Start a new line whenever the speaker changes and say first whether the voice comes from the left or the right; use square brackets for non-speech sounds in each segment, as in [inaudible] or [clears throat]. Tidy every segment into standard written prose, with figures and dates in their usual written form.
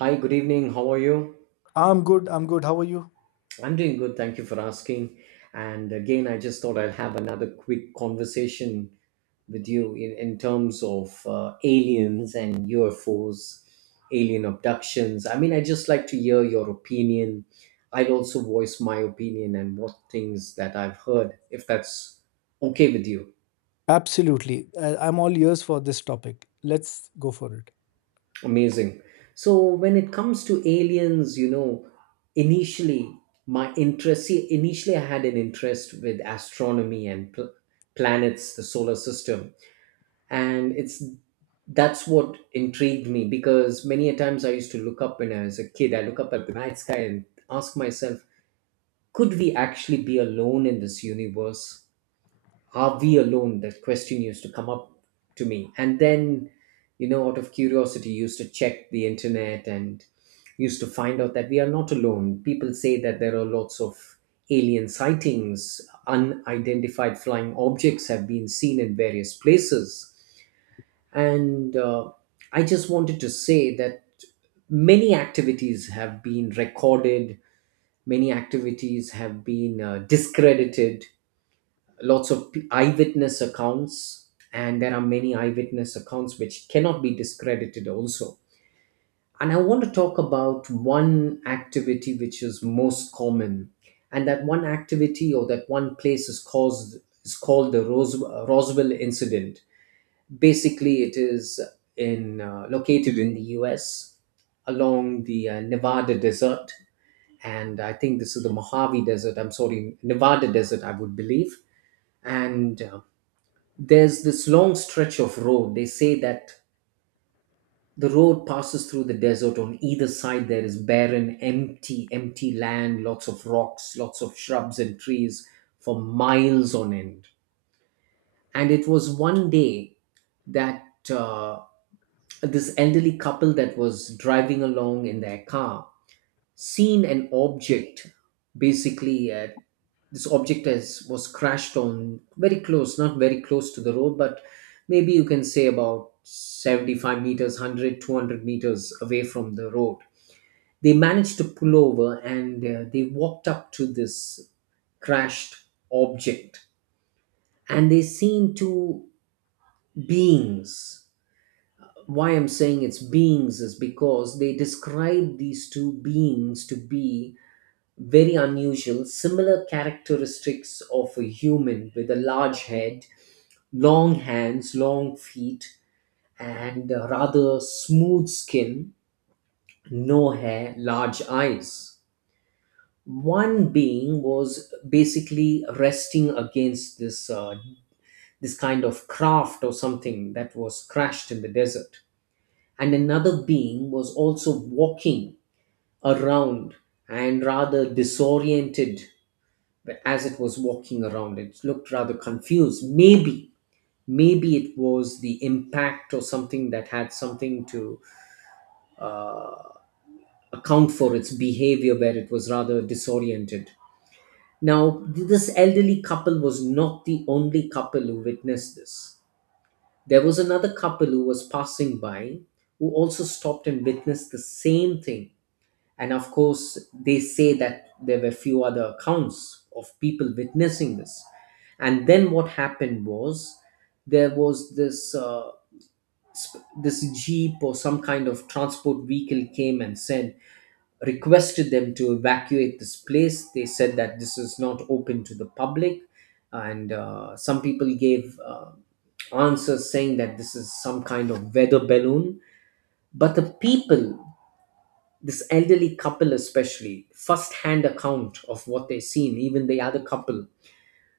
right: Hi, good evening. How are you?
left: I'm good. I'm good. How are you?
right: I'm doing good. Thank you for asking. And again, I just thought I will have another quick conversation with you in terms of aliens and UFOs, alien abductions. I mean, I just like to hear your opinion. I'd also voice my opinion and what things that I've heard, if that's okay with you.
left: Absolutely. I'm all ears for this topic. Let's go for it.
right: Amazing. So when it comes to aliens, you know, initially my interest, see, initially I had an interest with astronomy and planets, the solar system, and it's that's what intrigued me because many a times I used to look up when I was a kid. I look up at the night sky and ask myself, could we actually be alone in this universe? Are we alone? That question used to come up to me. And then, you know, out of curiosity, used to check the internet and used to find out that we are not alone. People say that there are lots of alien sightings, unidentified flying objects have been seen in various places. And I just wanted to say that many activities have been recorded, many activities have been discredited, lots of eyewitness accounts, and there are many eyewitness accounts which cannot be discredited also. And I want to talk about one activity which is most common, and that one activity or that one place is caused is called the Roswell incident. Basically, it is in located in the US, along the Nevada desert. And I think this is the Mojave desert, I'm sorry, Nevada desert, I would believe. And There's this long stretch of road. They say that the road passes through the desert. On either side, there is barren, empty land, lots of rocks, lots of shrubs and trees for miles on end. And it was one day that uh, this elderly couple that was driving along in their car seen an object. Basically This object has was crashed on, very close, not very close to the road, but maybe you can say about 75 meters, 100, 200 meters away from the road. They managed to pull over and they walked up to this crashed object, and they seen two beings. Why I'm saying it's beings is because they describe these two beings to be very unusual, similar characteristics of a human, with a large head, long hands, long feet, and a rather smooth skin, no hair, large eyes. One being was basically resting against this this kind of craft or something that was crashed in the desert, and another being was also walking around and rather disoriented. But as it was walking around, it looked rather confused. Maybe it was the impact or something that had something to account for its behavior, where it was rather disoriented. Now, this elderly couple was not the only couple who witnessed this. There was another couple who was passing by, who also stopped and witnessed the same thing. And of course, they say that there were few other accounts of people witnessing this. And then what happened was there was this this jeep or some kind of transport vehicle came and said, requested them to evacuate this place. They said that this is not open to the public, and some people gave answers saying that this is some kind of weather balloon. But the people, this elderly couple especially, first-hand account of what they've seen, even the other couple,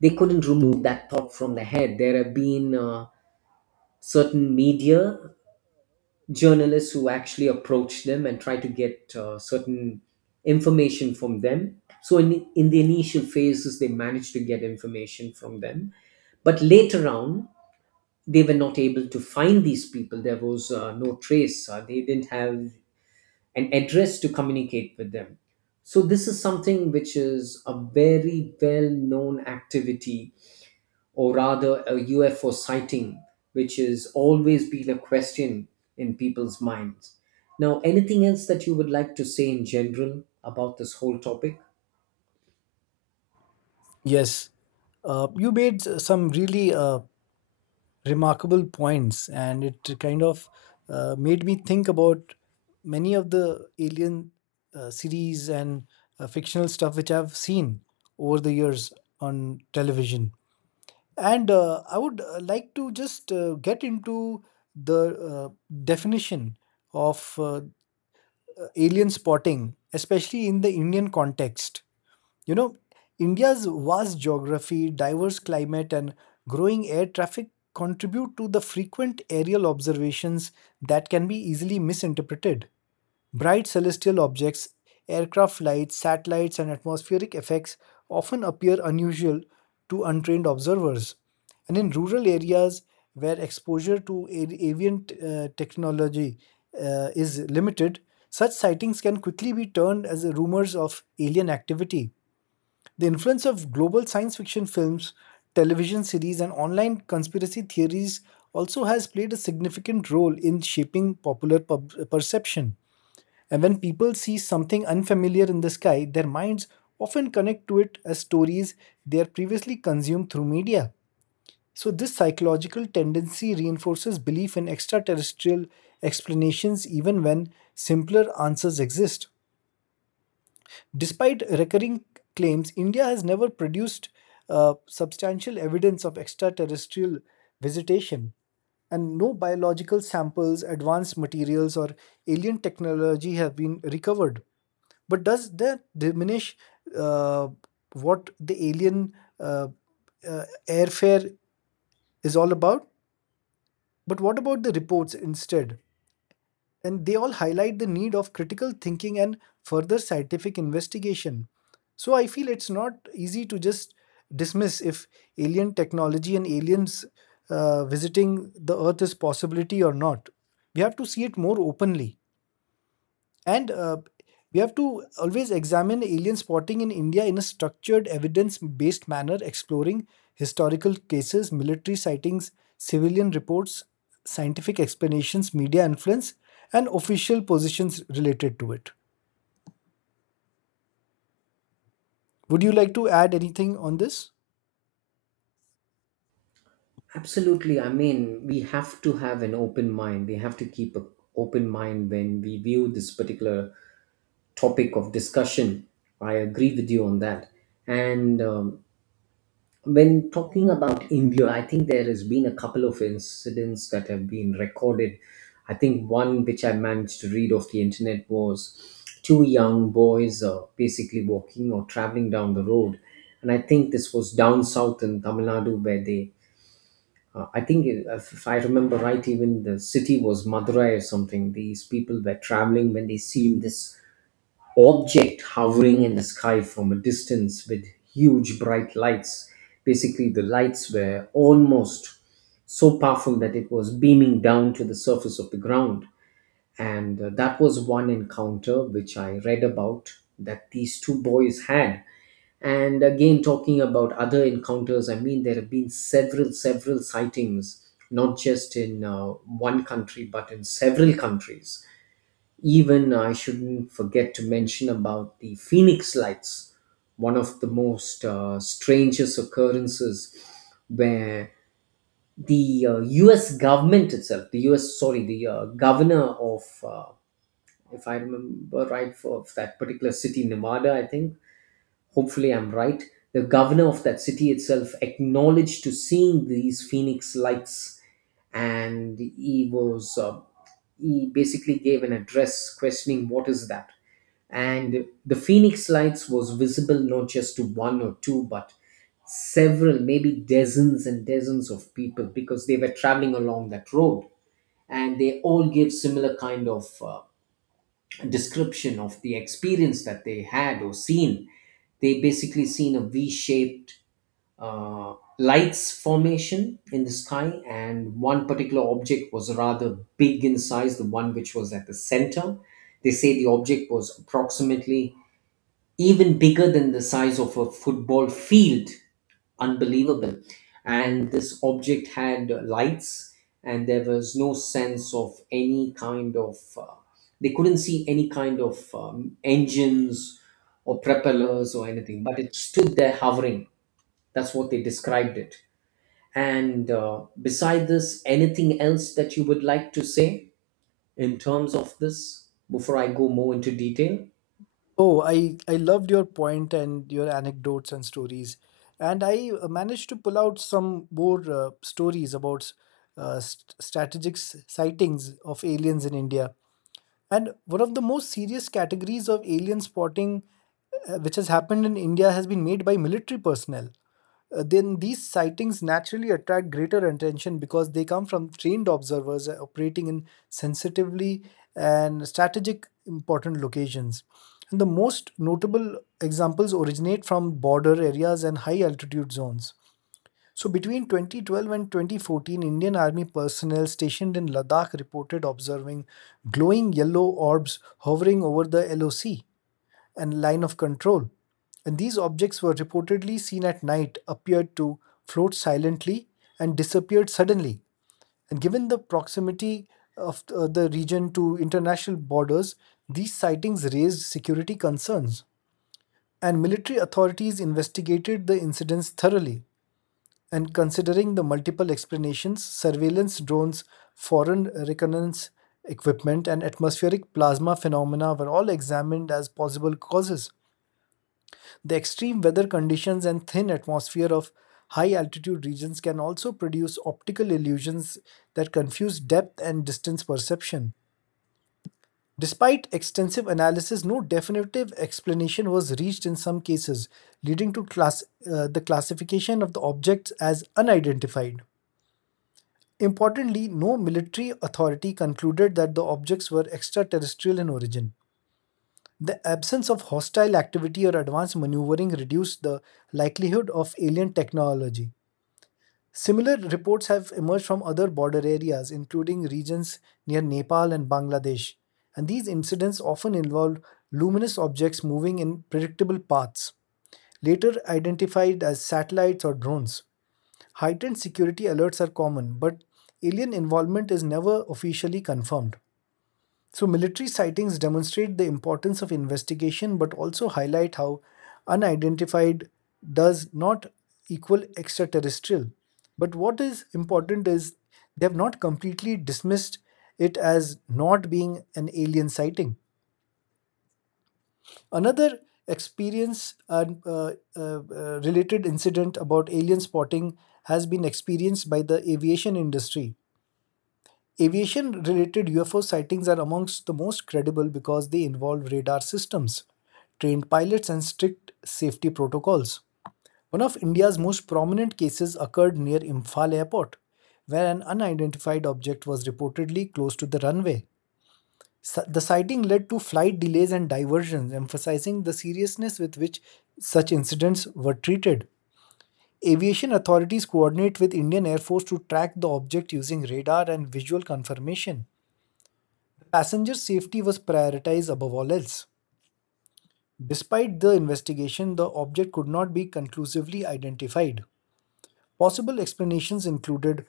right: they couldn't remove that thought from their head. There have been certain media journalists who actually approached them and try to get certain information from them. So in the initial phases, they managed to get information from them, but later on they were not able to find these people. There was no trace, they didn't have an address to communicate with them. So, this is something which is a very well known activity, or rather, a UFO sighting, which has always been a question in people's minds. Now, anything else that you would like to say in general about this whole topic?
left: Yes. You made some really remarkable points, and it kind of made me think about many of the alien series and fictional stuff which I've seen over the years on television. And I would like to just get into the definition of alien spotting, especially in the Indian context. You know, India's vast geography, diverse climate, and growing air traffic contribute to the frequent aerial observations that can be easily misinterpreted. Bright celestial objects, aircraft lights, satellites, and atmospheric effects often appear unusual to untrained observers. And in rural areas where exposure to avian technology is limited, such sightings can quickly be turned as rumors of alien activity. The influence of global science fiction films, television series, and online conspiracy theories also has played a significant role in shaping popular perception. And when people see something unfamiliar in the sky, their minds often connect to it as stories they are previously consumed through media. So this psychological tendency reinforces belief in extraterrestrial explanations even when simpler answers exist. Despite recurring claims, India has never produced substantial evidence of extraterrestrial visitation and no biological samples, advanced materials, or alien technology have been recovered. But does that diminish uh, what the alien uh, airfare is all about? But what about the reports instead? And they all highlight the need of critical thinking and further scientific investigation. So I feel it's not easy to just dismiss if alien technology and aliens visiting the Earth is possibility or not. We have to see it more openly. And we have to always examine alien spotting in India in a structured, evidence based manner, exploring historical cases, military sightings, civilian reports, scientific explanations, media influence, and official positions related to it. Would you like to add anything on this?
right: Absolutely. I mean, we have to have an open mind. We have to keep an open mind when we view this particular topic of discussion. I agree with you on that. And When talking about India, I think there has been a couple of incidents that have been recorded. I think one which I managed to read off the internet was two young boys basically walking or traveling down the road. And I think this was down south in Tamil Nadu where they, I think if I remember right, even the city was Madurai or something. These people were traveling when they seen this object hovering in the sky from a distance with huge bright lights. Basically, the lights were almost so powerful that it was beaming down to the surface of the ground. And that was one encounter which I read about that these two boys had. And again, talking about other encounters, I mean, there have been several, several sightings, not just in one country, but in several countries. Even I shouldn't forget to mention about the Phoenix lights, one of the most strangest occurrences where the US government itself, the US, sorry, the governor of, if I remember right, for, of that particular city, Nevada, I think, hopefully I'm right, the governor of that city itself acknowledged to seeing these Phoenix lights, and he was. He basically gave an address questioning what is that. And the Phoenix lights was visible not just to one or two but several, maybe dozens and dozens of people, because they were traveling along that road, and they all gave similar kind of description of the experience that they had or seen. They basically seen a v-shaped uh, lights formation in the sky, and one particular object was rather big in size, the one which was at the center. They say the object was approximately even bigger than the size of a football field. Unbelievable. And this object had lights, and there was no sense of any kind of, they couldn't see any kind of engines or propellers or anything, but it stood there hovering. That's what they described it. And beside this, anything else that you would like to say in terms of this before I go more into detail?
left: Oh, I loved your point and your anecdotes and stories. And I managed to pull out some more stories about strategic sightings of aliens in India. And one of the most serious categories of alien spotting, which has happened in India, has been made by military personnel. Then these sightings naturally attract greater attention because they come from trained observers operating in sensitively and strategic important locations. And the most notable examples originate from border areas and high altitude zones. So between 2012 and 2014, Indian Army personnel stationed in Ladakh reported observing glowing yellow orbs hovering over the LOC and line of control. And these objects were reportedly seen at night, appeared to float silently and disappeared suddenly. And given the proximity of the region to international borders, these sightings raised security concerns. And military authorities investigated the incidents thoroughly and considering the multiple explanations, surveillance drones, foreign reconnaissance equipment, and atmospheric plasma phenomena were all examined as possible causes. The extreme weather conditions and thin atmosphere of high altitude regions can also produce optical illusions that confuse depth and distance perception. Despite extensive analysis, no definitive explanation was reached in some cases, leading to the classification of the objects as unidentified. Importantly, no military authority concluded that the objects were extraterrestrial in origin. The absence of hostile activity or advanced maneuvering reduced the likelihood of alien technology. Similar reports have emerged from other border areas, including regions near Nepal and Bangladesh, and these incidents often involved luminous objects moving in predictable paths, later identified as satellites or drones. Heightened security alerts are common, but alien involvement is never officially confirmed. So, military sightings demonstrate the importance of investigation but also highlight how unidentified does not equal extraterrestrial. But what is important is they have not completely dismissed it as not being an alien sighting. Another experience and related incident about alien spotting has been experienced by the aviation industry. Aviation related UFO sightings are amongst the most credible because they involve radar systems, trained pilots, and strict safety protocols. One of India's most prominent cases occurred near Imphal airport, where an unidentified object was reportedly close to the runway. The sighting led to flight delays and diversions, emphasizing the seriousness with which such incidents were treated. Aviation authorities coordinate with Indian Air Force to track the object using radar and visual confirmation. Passenger safety was prioritized above all else. Despite the investigation, the object could not be conclusively identified. Possible explanations included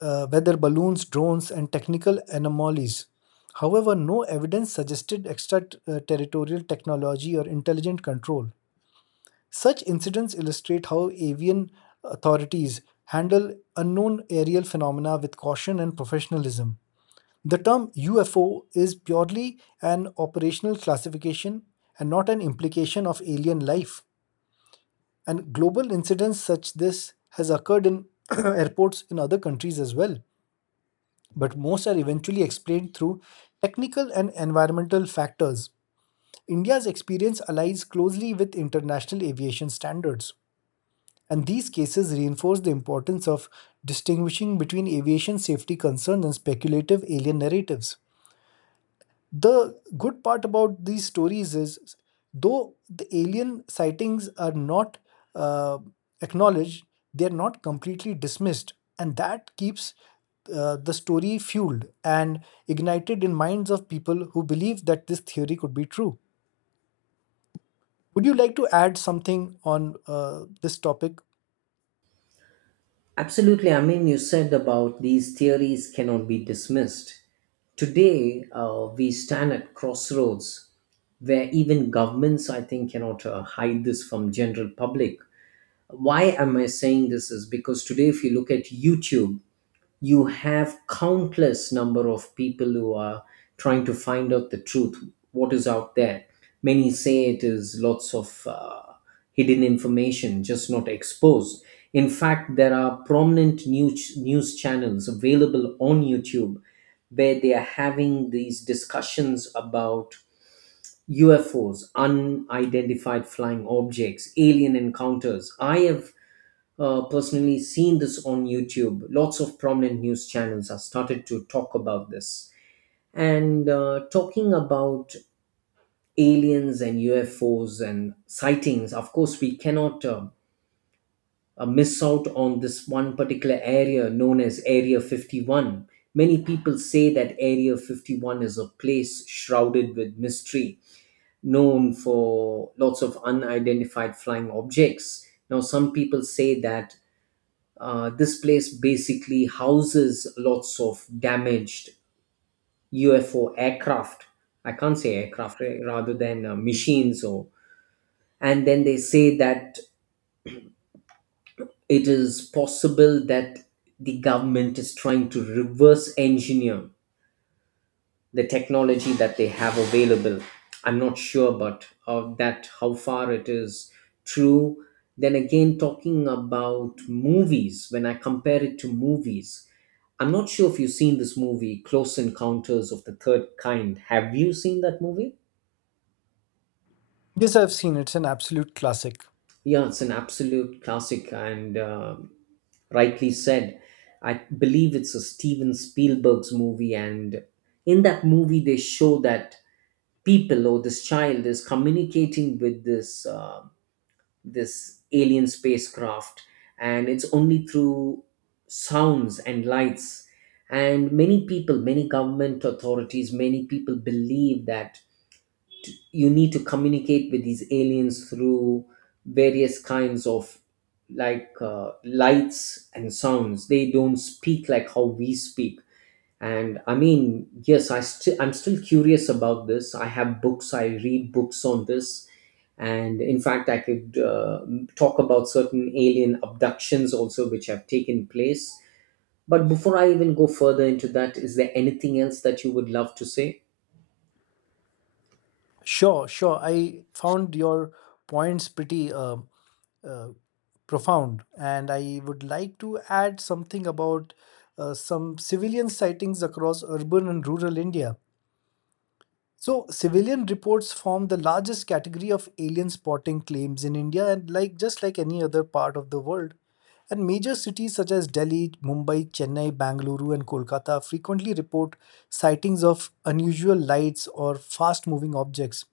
left: weather balloons, drones, and technical anomalies. However, no evidence suggested extraterritorial technology or intelligent control. Such incidents illustrate how avian authorities handle unknown aerial phenomena with caution and professionalism. The term UFO is purely an operational classification and not an implication of alien life. And global incidents such this has occurred in [clears throat] airports in other countries as well, but most are eventually explained through technical and environmental factors. India's experience aligns closely with international aviation standards, and these cases reinforce the importance of distinguishing between aviation safety concerns and speculative alien narratives. The good part about these stories is, though the alien sightings are not uh, acknowledged, they are not completely dismissed, and that keeps the story fueled and ignited in minds of people who believe that this theory could be true. Would you like to add something on this topic?
right: Absolutely. I mean, you said about these theories cannot be dismissed. Today, we stand at crossroads where even governments, I think, cannot hide this from general public. Why am I saying this? Is because today, if you look at YouTube, you have countless number of people who are trying to find out the truth, what is out there. Many say it is lots of hidden information just not exposed. In fact, there are prominent news channels available on YouTube where they are having these discussions about UFOs, unidentified flying objects, alien encounters. I have personally seen this on YouTube. Lots of prominent news channels have started to talk about this. And talking about aliens and UFOs and sightings, of course, we cannot miss out on this one particular area known as Area 51. Many people say that Area 51 is a place shrouded with mystery, known for lots of unidentified flying objects. Now, some people say that uh, this place basically houses lots of damaged UFO aircraft. I can't say aircraft eh, rather than machines or. And then they say that it is possible that the government is trying to reverse engineer the technology that they have available. I'm not sure, but of that how far it is true. Then again, talking about movies, when I compare it to movies, I'm not sure if you've seen this movie, Close Encounters of the Third Kind. Have you seen that movie?
left: Yes, I've seen it. It's an absolute classic.
right: Yeah, it's an absolute classic, and um, rightly said. I believe it's a Steven Spielberg's movie, and in that movie, they show that people or this child is communicating with this this alien spacecraft, and it's only through sounds and lights. And many people, many government authorities, many people believe that you need to communicate with these aliens through various kinds of, like lights and sounds. They don't speak like how we speak. And I mean, yes, I'm still curious about this. I have books, I read books on this, and in fact I could talk about certain alien abductions also which have taken place. But before I even go further into that, is there anything else that you would love to say?
left: Sure, sure. I found your points pretty uh, profound. And I would like to add something about some civilian sightings across urban and rural India. So, civilian reports form the largest category of alien spotting claims in India, and like just like any other part of the world. And major cities such as Delhi, Mumbai, Chennai, Bangalore, and Kolkata frequently report sightings of unusual lights or fast moving objects.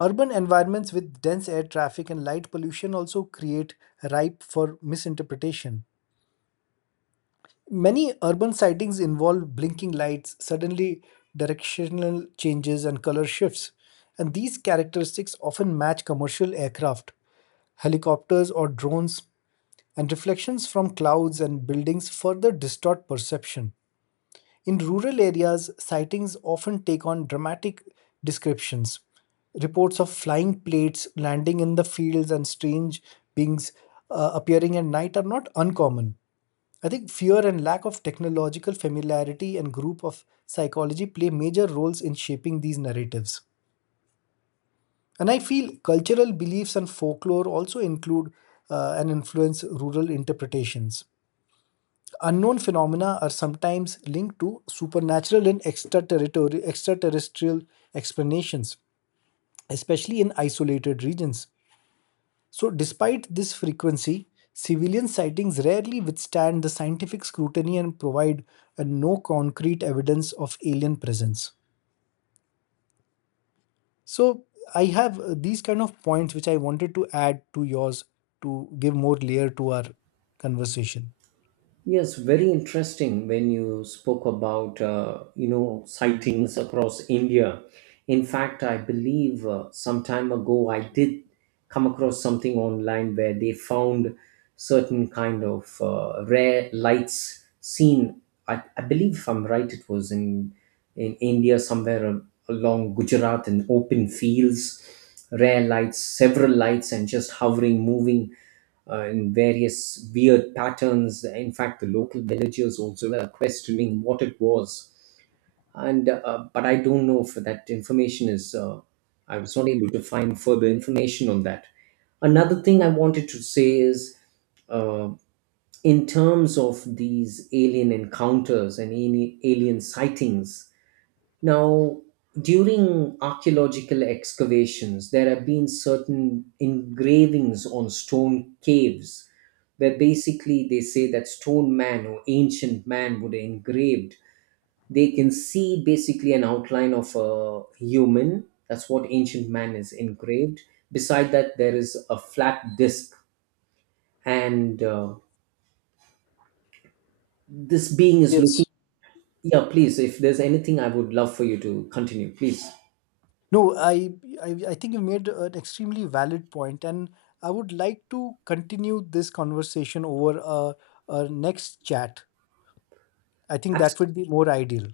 left: Urban environments with dense air traffic and light pollution also create ripe for misinterpretation. Many urban sightings involve blinking lights, suddenly directional changes, and color shifts, and these characteristics often match commercial aircraft, helicopters, or drones, and reflections from clouds and buildings further distort perception. In rural areas, sightings often take on dramatic descriptions. Reports of flying plates landing in the fields and strange beings appearing at night are not uncommon. I think fear and lack of technological familiarity and group of psychology play major roles in shaping these narratives. And I feel cultural beliefs and folklore also include and influence rural interpretations. Unknown phenomena are sometimes linked to supernatural and extraterrestrial explanations, especially in isolated regions. So, despite this frequency, civilian sightings rarely withstand the scientific scrutiny and provide no concrete evidence of alien presence. So, I have these kind of points which I wanted to add to yours to give more layer to our conversation.
right: Yes, very interesting when you spoke about you know, sightings across India. In fact, I believe some time ago I did come across something online where they found certain kind of rare lights seen. I believe if I'm right, it was in India somewhere along Gujarat in open fields, rare lights, several lights, and just hovering, moving in various weird patterns. In fact, the local villagers also were questioning what it was. And but I don't know if that information is. I was not able to find further information on that. Another thing I wanted to say is, uh, in terms of these alien encounters and alien sightings, now, during archaeological excavations, there have been certain engravings on stone caves where basically they say that stone man or ancient man would have engraved. They can see basically an outline of a human. That's what ancient man is engraved. Beside that, there is a flat disc, and this being is looking.
left: Yes.
right: Yeah, please. If there's anything, I would love for you to continue. Please.
left: No, I think you made an extremely valid point, and I would like to continue this conversation over a next chat. I think that
right: Absolutely.
left: would be more ideal.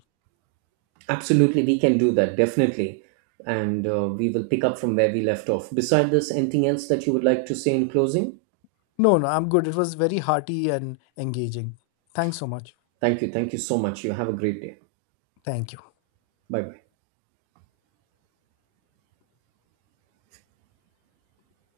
right: Absolutely, we can do that, definitely. And we will pick up from where we left off. Beside this, anything else that you would like to say in closing?
left: No, no, I'm good. It was very hearty and engaging. Thanks so much.
right: Thank you. Thank you so much. You have a great day.
left: Thank you.
right: Bye bye.